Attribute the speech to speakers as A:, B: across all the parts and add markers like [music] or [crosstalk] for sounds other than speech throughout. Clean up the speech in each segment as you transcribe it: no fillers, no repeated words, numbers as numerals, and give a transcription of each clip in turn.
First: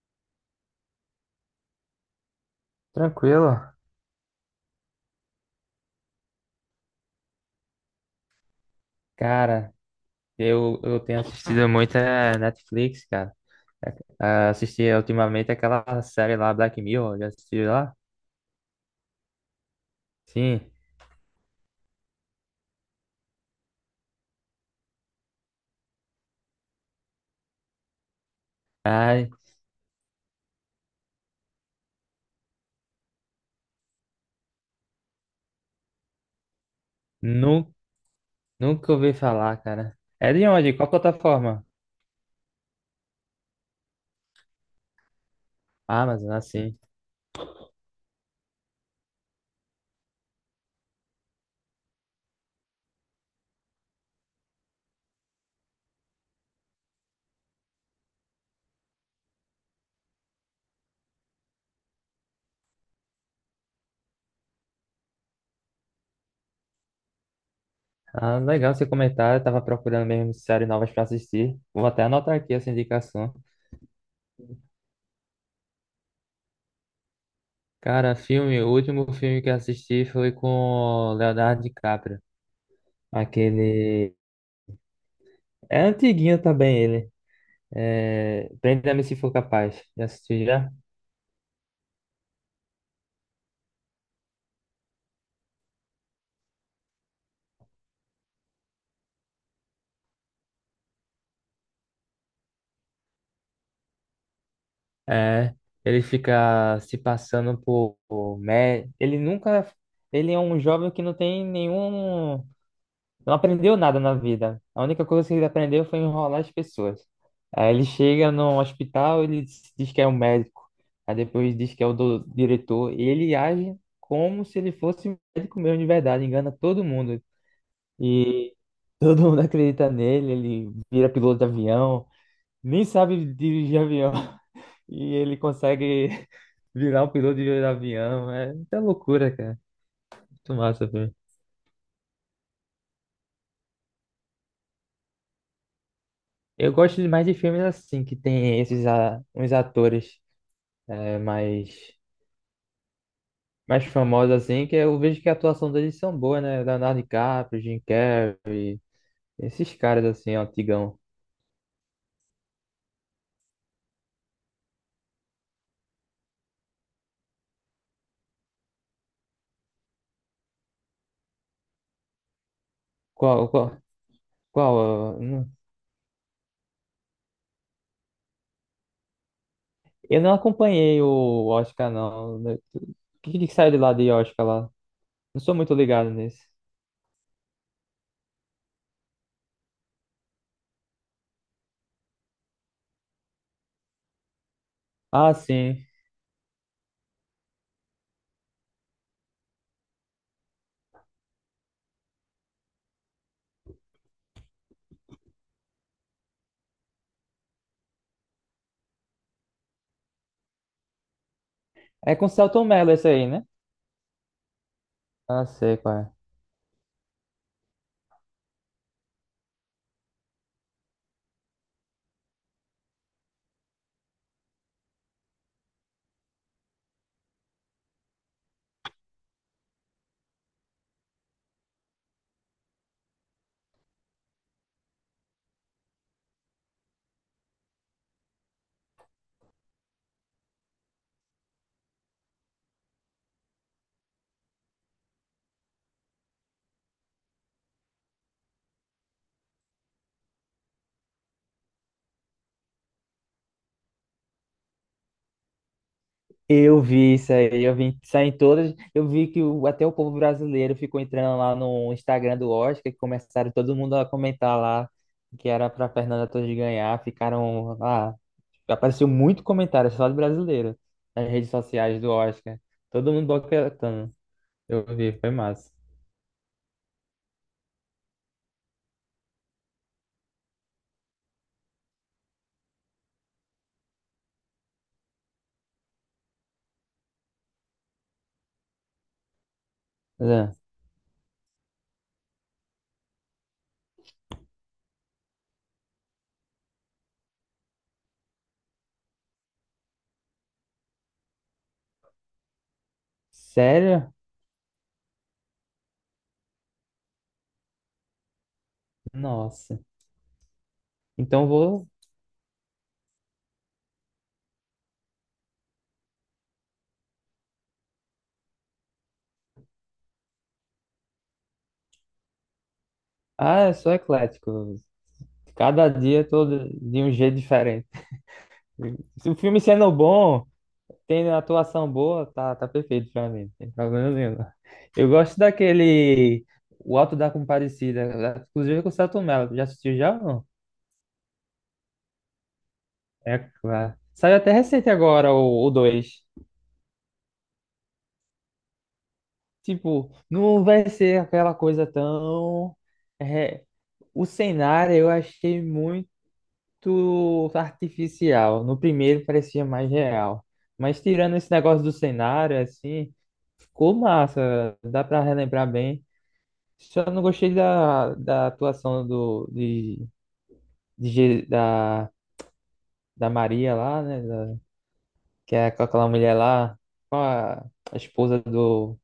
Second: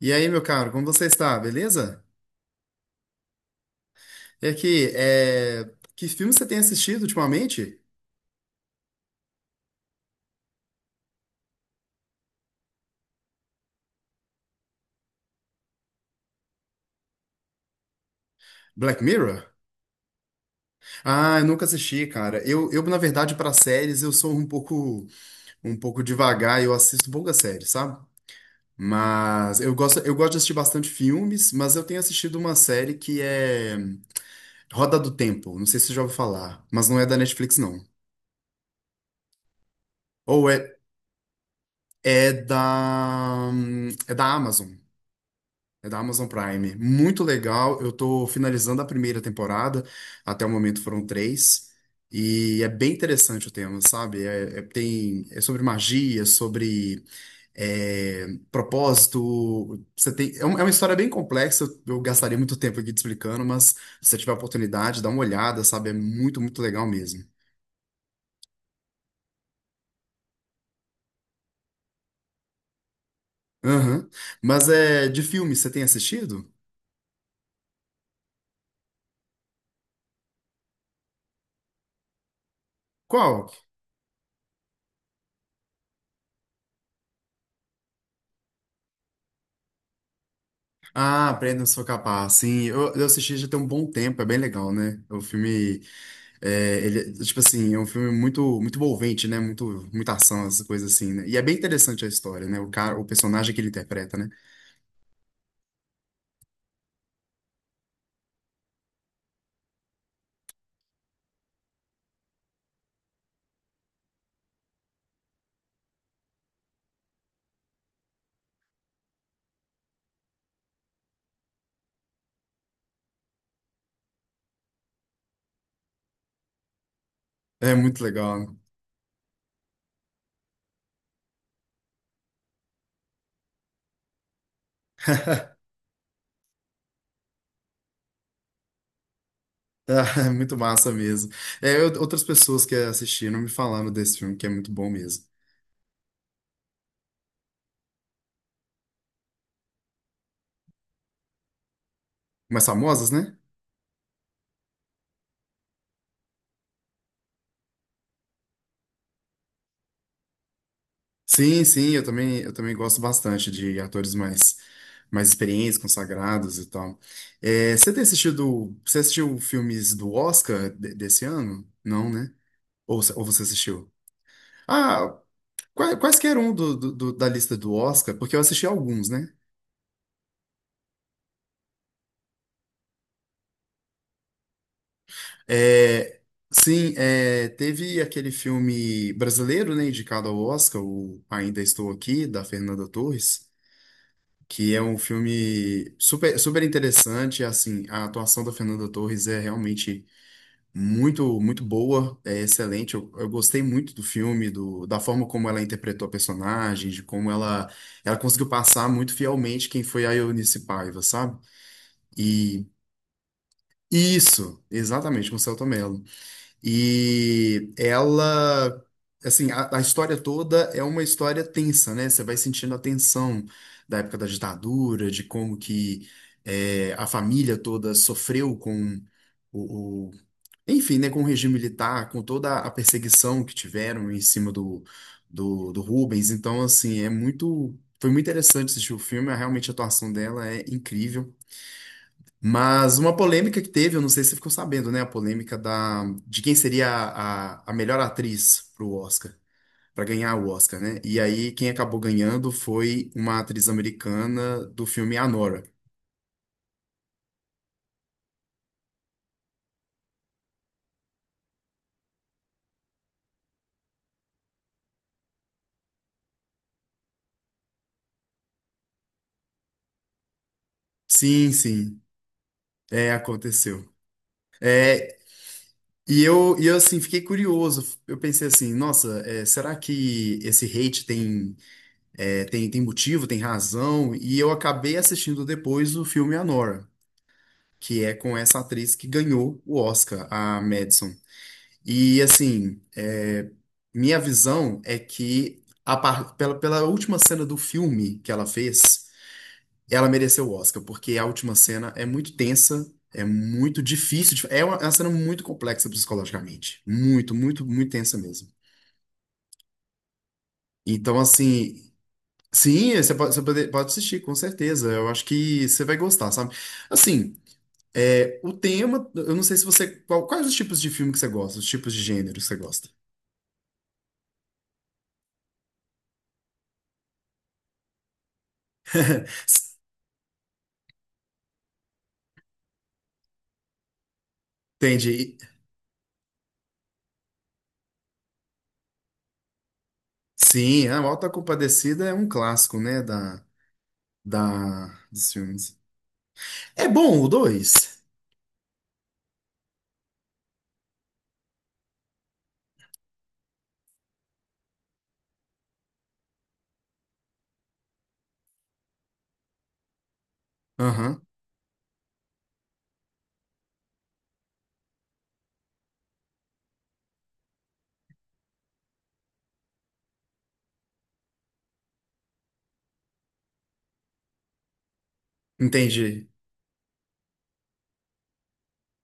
A: E aí, meu caro, como você está? Beleza?
B: Tranquilo.
A: E aqui, que filme você tem assistido ultimamente?
B: Cara, eu tenho assistido muita Netflix, cara. Assisti ultimamente aquela série lá, Black Mirror, já assistiu lá?
A: Black Mirror?
B: Sim.
A: Ah, eu nunca assisti, cara. Eu na verdade, para séries, eu sou um pouco devagar, eu assisto poucas séries, sabe?
B: Ai,
A: Mas eu gosto de assistir bastante filmes, mas eu tenho assistido uma série que é Roda do Tempo. Não sei se você já ouviu falar, mas não é da Netflix,
B: nu,
A: não.
B: Nunca ouvi falar, cara. É
A: Ou
B: de
A: é,
B: onde? Qual plataforma?
A: é é da Amazon. É da Amazon
B: Amazon,
A: Prime.
B: assim.
A: Muito legal. Eu tô finalizando a primeira temporada. Até o momento foram três. E é bem interessante o tema, sabe? É sobre magia, sobre é, propósito. Você tem, é uma história bem complexa. Eu gastaria muito tempo aqui te explicando, mas se você tiver a oportunidade, dá uma olhada, sabe? É muito, muito legal mesmo.
B: Ah, legal seu comentário. Eu tava procurando mesmo séries novas pra assistir. Vou até anotar aqui essa indicação.
A: Aham. Mas é de filme, você tem assistido?
B: Cara, filme, o último filme que eu assisti foi com o Leonardo DiCaprio.
A: Qual?
B: Aquele. É antiguinho também ele. É, Prenda-me se for capaz. Já assistiu já?
A: Ah, Aprenda, Sou Capaz. Sim, eu assisti já tem um bom tempo, é bem legal, né? O filme, ele, tipo assim, é um filme muito, muito envolvente, né? Muito, muita ação, essas coisas assim, né? E é bem interessante a história, né? O cara, o personagem que ele interpreta, né?
B: É, ele fica se passando ele nunca, ele é um jovem que não tem nenhum, não aprendeu nada na vida. A única coisa que ele aprendeu foi enrolar as pessoas. Aí ele chega no hospital, ele se diz que é um médico, aí depois diz que é o diretor, e ele age como se ele fosse um médico mesmo de verdade, engana todo mundo.
A: É muito legal,
B: E
A: né?
B: todo mundo [laughs] acredita nele, ele vira piloto de avião. Nem sabe dirigir avião [laughs] e ele
A: [laughs]
B: consegue [laughs] virar um piloto de avião. É muita loucura, cara.
A: Ah, é
B: Muito
A: muito
B: massa,
A: massa
B: velho.
A: mesmo. Outras pessoas que assistiram me falaram desse filme, que é muito bom mesmo.
B: Eu gosto mais de filmes assim, que tem esses uns atores é, mais,
A: Mais famosas, né?
B: mais famosos, assim, que eu vejo que a atuação deles são boas, né? Leonardo DiCaprio, Jim Carrey, esses caras assim, antigão.
A: Sim, sim, eu também gosto bastante de atores mais experientes, consagrados e tal. É, você tem assistido, você assistiu filmes do Oscar desse ano? Não, né? Ou você
B: Qual, qual,
A: assistiu?
B: Qual?
A: Ah, quaisquer um da lista do Oscar, porque eu assisti alguns, né?
B: Eu não acompanhei o Oscar, não. O que que saiu de lá de Oscar lá? Não sou muito ligado
A: É,
B: nisso.
A: sim, é, teve aquele filme brasileiro, né, indicado ao Oscar, o Ainda Estou Aqui, da Fernanda Torres, que é um
B: Ah, sim.
A: filme super, super interessante, assim, a atuação da Fernanda Torres é realmente muito, muito boa, é excelente, eu gostei muito do filme, do, da forma como ela interpretou a personagem, de como ela conseguiu passar muito fielmente quem foi a Eunice Paiva, sabe?
B: É com Selton
A: E
B: Mello esse aí, né?
A: isso, exatamente, com o
B: Ah,
A: Selton
B: sei qual
A: Mello.
B: é.
A: E ela, assim, a história toda é uma história tensa, né? Você vai sentindo a tensão da época da ditadura, de como que é, a família toda sofreu com o, o- enfim, né, com o regime militar, com toda a perseguição que tiveram em cima do Rubens. Então, assim, é muito, foi muito interessante assistir o filme. Realmente a atuação dela é incrível. Mas uma polêmica que teve, eu não sei se você ficou sabendo, né? A polêmica da, de quem seria a melhor atriz pro Oscar, para ganhar o Oscar, né? E aí quem acabou ganhando foi uma atriz americana do filme Anora.
B: Eu vi isso aí, eu vi isso aí em todas. Eu vi que até o povo brasileiro ficou entrando lá no Instagram do Oscar, que começaram todo mundo a comentar lá que era para Fernanda Torres ganhar. Ficaram lá. Apareceu muito comentário só de brasileiro nas redes
A: Sim, sim,
B: sociais do Oscar.
A: é,
B: Todo mundo
A: aconteceu.
B: boicotando. Eu vi,
A: É.
B: foi massa.
A: E eu assim, fiquei curioso. Eu pensei assim, nossa, é, será que esse hate tem, é, tem motivo, tem razão? E eu acabei assistindo depois o filme Anora, que é com essa atriz que ganhou o Oscar,
B: Mas, é,
A: a Madison. E assim, é, minha visão é que pela, pela última cena do filme que ela fez, ela mereceu o Oscar, porque a última cena é muito tensa, é muito
B: Sério?
A: difícil, é uma cena muito complexa psicologicamente, muito, muito, muito tensa mesmo.
B: Nossa.
A: Então
B: Então vou.
A: assim, sim, você pode, você pode assistir, com certeza. Eu acho que você vai gostar, sabe? Assim. É, o tema, eu não sei se você. Quais os tipos de filme que você gosta? Os tipos de gênero que você gosta?
B: Ah, eu sou eclético. Cada dia eu tô de um jeito diferente. Se o filme
A: [laughs]
B: sendo bom, tendo atuação boa, tá perfeito pra mim. Não tem problema nenhum. Eu
A: Entendi.
B: gosto daquele O Auto da Compadecida, inclusive com o Selton Mello. Já assistiu já ou não?
A: Sim, a Alta Compadecida é um clássico, né?
B: É claro. Saiu até
A: Da,
B: recente
A: dos
B: agora o
A: filmes.
B: dois.
A: É bom o dois.
B: Tipo, não vai ser aquela coisa tão. é, O cenário eu achei muito artificial. No primeiro parecia mais real. Mas
A: Aham,
B: tirando esse negócio do cenário, assim, ficou massa. Dá pra relembrar bem. Só não gostei da atuação do, de Je- da, da Maria lá, né? Que é com aquela
A: entendi.
B: mulher
A: [laughs]
B: lá, com a esposa do,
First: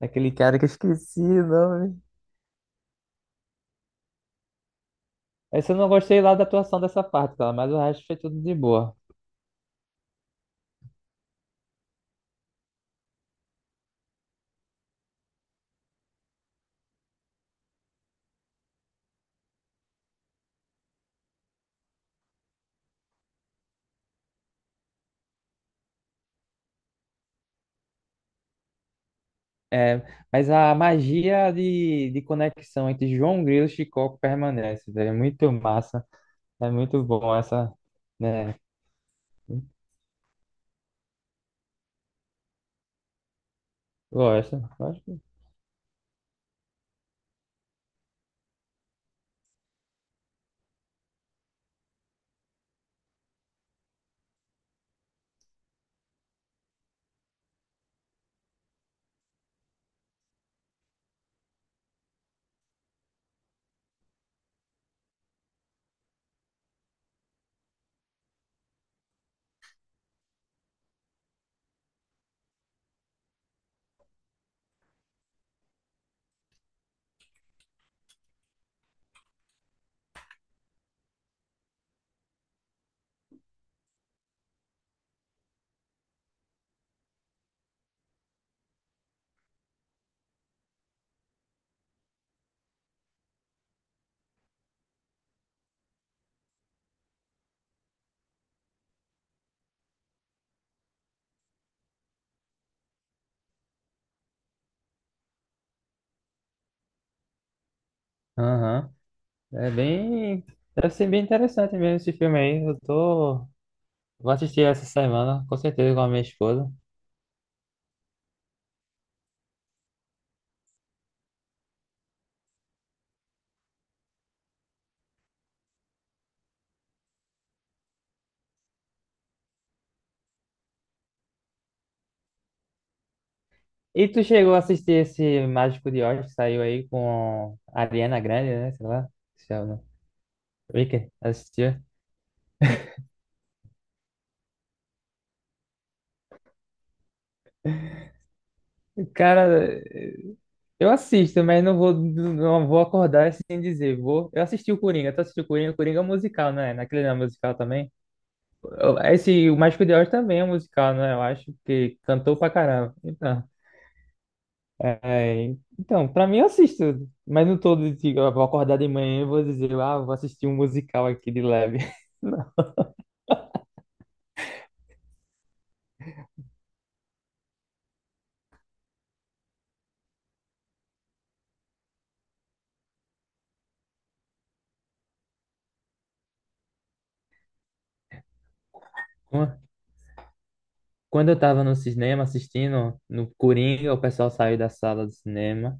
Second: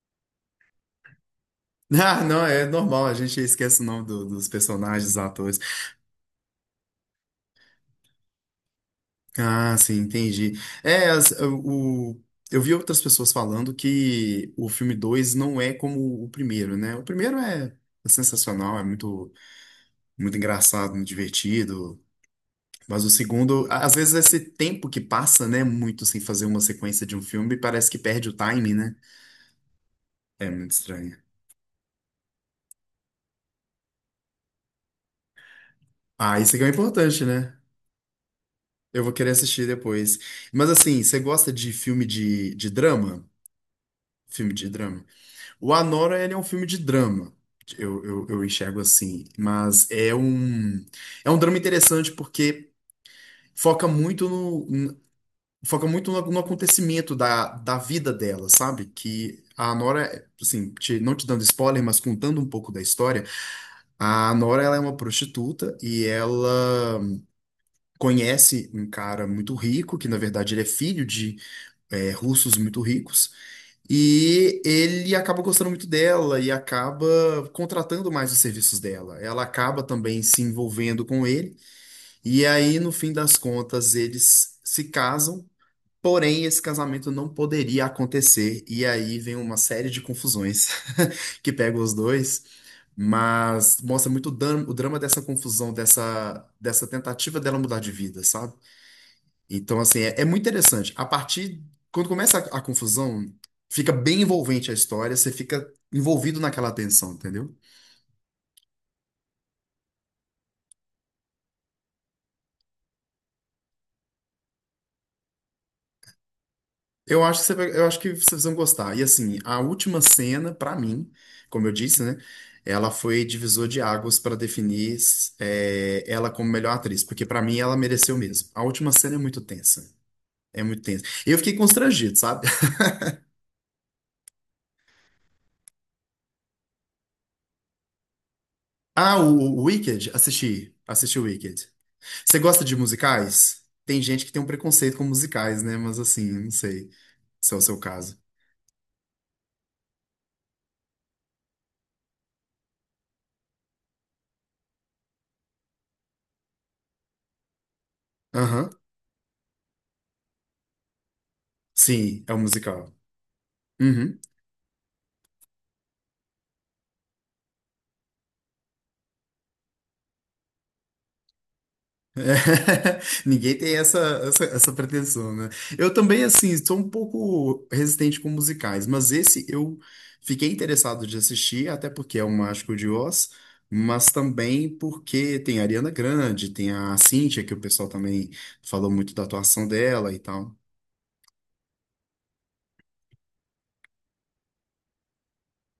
B: daquele cara que eu esqueci o nome.
A: Ah, não, é normal, a gente esquece o nome dos personagens, dos atores.
B: Essa eu não gostei lá da atuação dessa parte, tá? Mas o resto foi tudo de boa.
A: Ah, sim, entendi. É, eu vi outras pessoas falando que o filme 2 não é como o primeiro, né? O primeiro é é sensacional, é muito, muito engraçado, muito divertido. Mas o segundo, a- às vezes esse tempo que passa, né, muito sem fazer uma sequência de um filme, parece que perde o timing, né?
B: É, mas
A: É muito
B: a
A: estranho.
B: magia de conexão entre João Grilo e Chicoco permanece, velho. É muito massa.
A: Ah, isso aqui é o
B: É muito
A: importante,
B: bom
A: né?
B: essa, né?
A: Eu vou querer assistir depois. Mas assim, você gosta de filme de drama? Filme
B: Gosto,
A: de drama.
B: gosto.
A: O Anora, ele é um filme de drama. Eu enxergo assim. Mas é um drama interessante porque foca muito foca muito no acontecimento da vida dela, sabe? Que a Nora, assim, não te dando spoiler, mas contando um pouco da história, a Nora ela é uma prostituta e ela conhece um cara muito rico, que na verdade ele é filho de é, russos muito ricos, e ele acaba gostando muito dela e acaba contratando mais os serviços dela. Ela acaba também se envolvendo com ele, e aí no fim das contas eles se casam. Porém, esse casamento não poderia acontecer, e aí vem uma série de confusões [laughs] que pegam os dois, mas mostra muito o drama dessa confusão, dessa, dessa tentativa dela mudar de vida, sabe? Então, assim, é, é muito interessante. A partir, quando começa a confusão, fica bem envolvente a história, você fica envolvido naquela tensão, entendeu?
B: Aham. É bem. Deve ser bem interessante mesmo esse filme aí. Eu tô. Vou assistir essa semana, com certeza, com a minha esposa.
A: Eu acho que eu acho que vocês vão gostar. E assim, a última cena, pra mim, como eu disse, né? Ela foi divisor de águas pra definir é, ela como melhor atriz, porque pra mim ela mereceu mesmo. A última cena é muito tensa. É muito tensa. Eu fiquei constrangido, sabe? [laughs]
B: E tu chegou a assistir esse Mágico de Oz que saiu aí com a Ariana Grande, né? Sei lá.
A: Ah,
B: Se
A: o
B: chama.
A: Wicked, assisti.
B: Wicked,
A: Assisti o Wicked.
B: assistiu?
A: Você gosta de musicais? Tem gente que tem um preconceito com musicais, né? Mas assim, não sei se é o seu caso.
B: Cara, eu assisto, mas não vou acordar sem dizer. Vou. Eu assisti o Coringa, tu assistiu o Coringa? O Coringa é um musical, né? Naquele não é musical também.
A: Aham.
B: Esse, o Mágico de Oz também é um musical, né? Eu acho que
A: Sim, é
B: cantou
A: um
B: pra
A: musical.
B: caramba.
A: Uhum.
B: É, então, pra mim eu assisto, mas não todo dia. Eu vou acordar de manhã e vou dizer, ah, vou assistir um musical aqui de leve. [laughs] Não.
A: [laughs] Ninguém tem essa pretensão, né? Eu também, assim, sou um pouco resistente com musicais, mas esse eu fiquei interessado de assistir, até porque é o Mágico de Oz, mas também porque tem a Ariana Grande, tem a Cíntia, que o pessoal também falou muito da
B: Quan-
A: atuação dela e tal.
B: Quando eu tava no cinema assistindo, no Coringa, o pessoal saiu da sala do cinema.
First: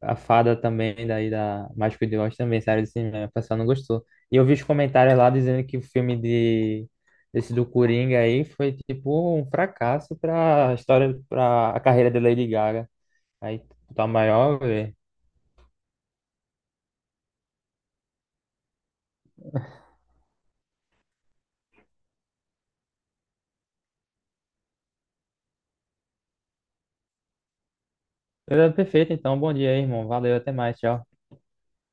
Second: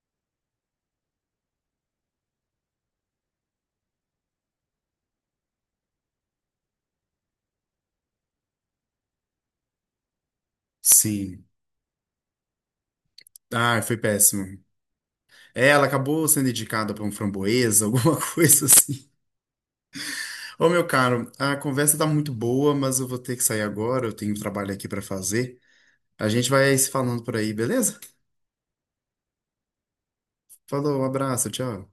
B: A fada também, daí da Mágico de Oz também, série de cinema, o pessoal não gostou. E eu vi os comentários lá dizendo que o filme de desse do Coringa aí foi tipo um fracasso pra história,
A: Sim.
B: pra a carreira de Lady Gaga. Aí
A: Ah, foi
B: tá
A: péssimo.
B: maior, velho.
A: É, ela acabou sendo indicada para um framboesa, [laughs] alguma coisa assim. Ô, meu caro, a conversa tá muito boa, mas eu vou ter que sair agora, eu tenho um trabalho aqui para fazer. A gente vai se falando por aí, beleza?
B: Ele é perfeito, então bom dia aí, irmão. Valeu, até mais,
A: Falou, um
B: tchau.
A: abraço, tchau.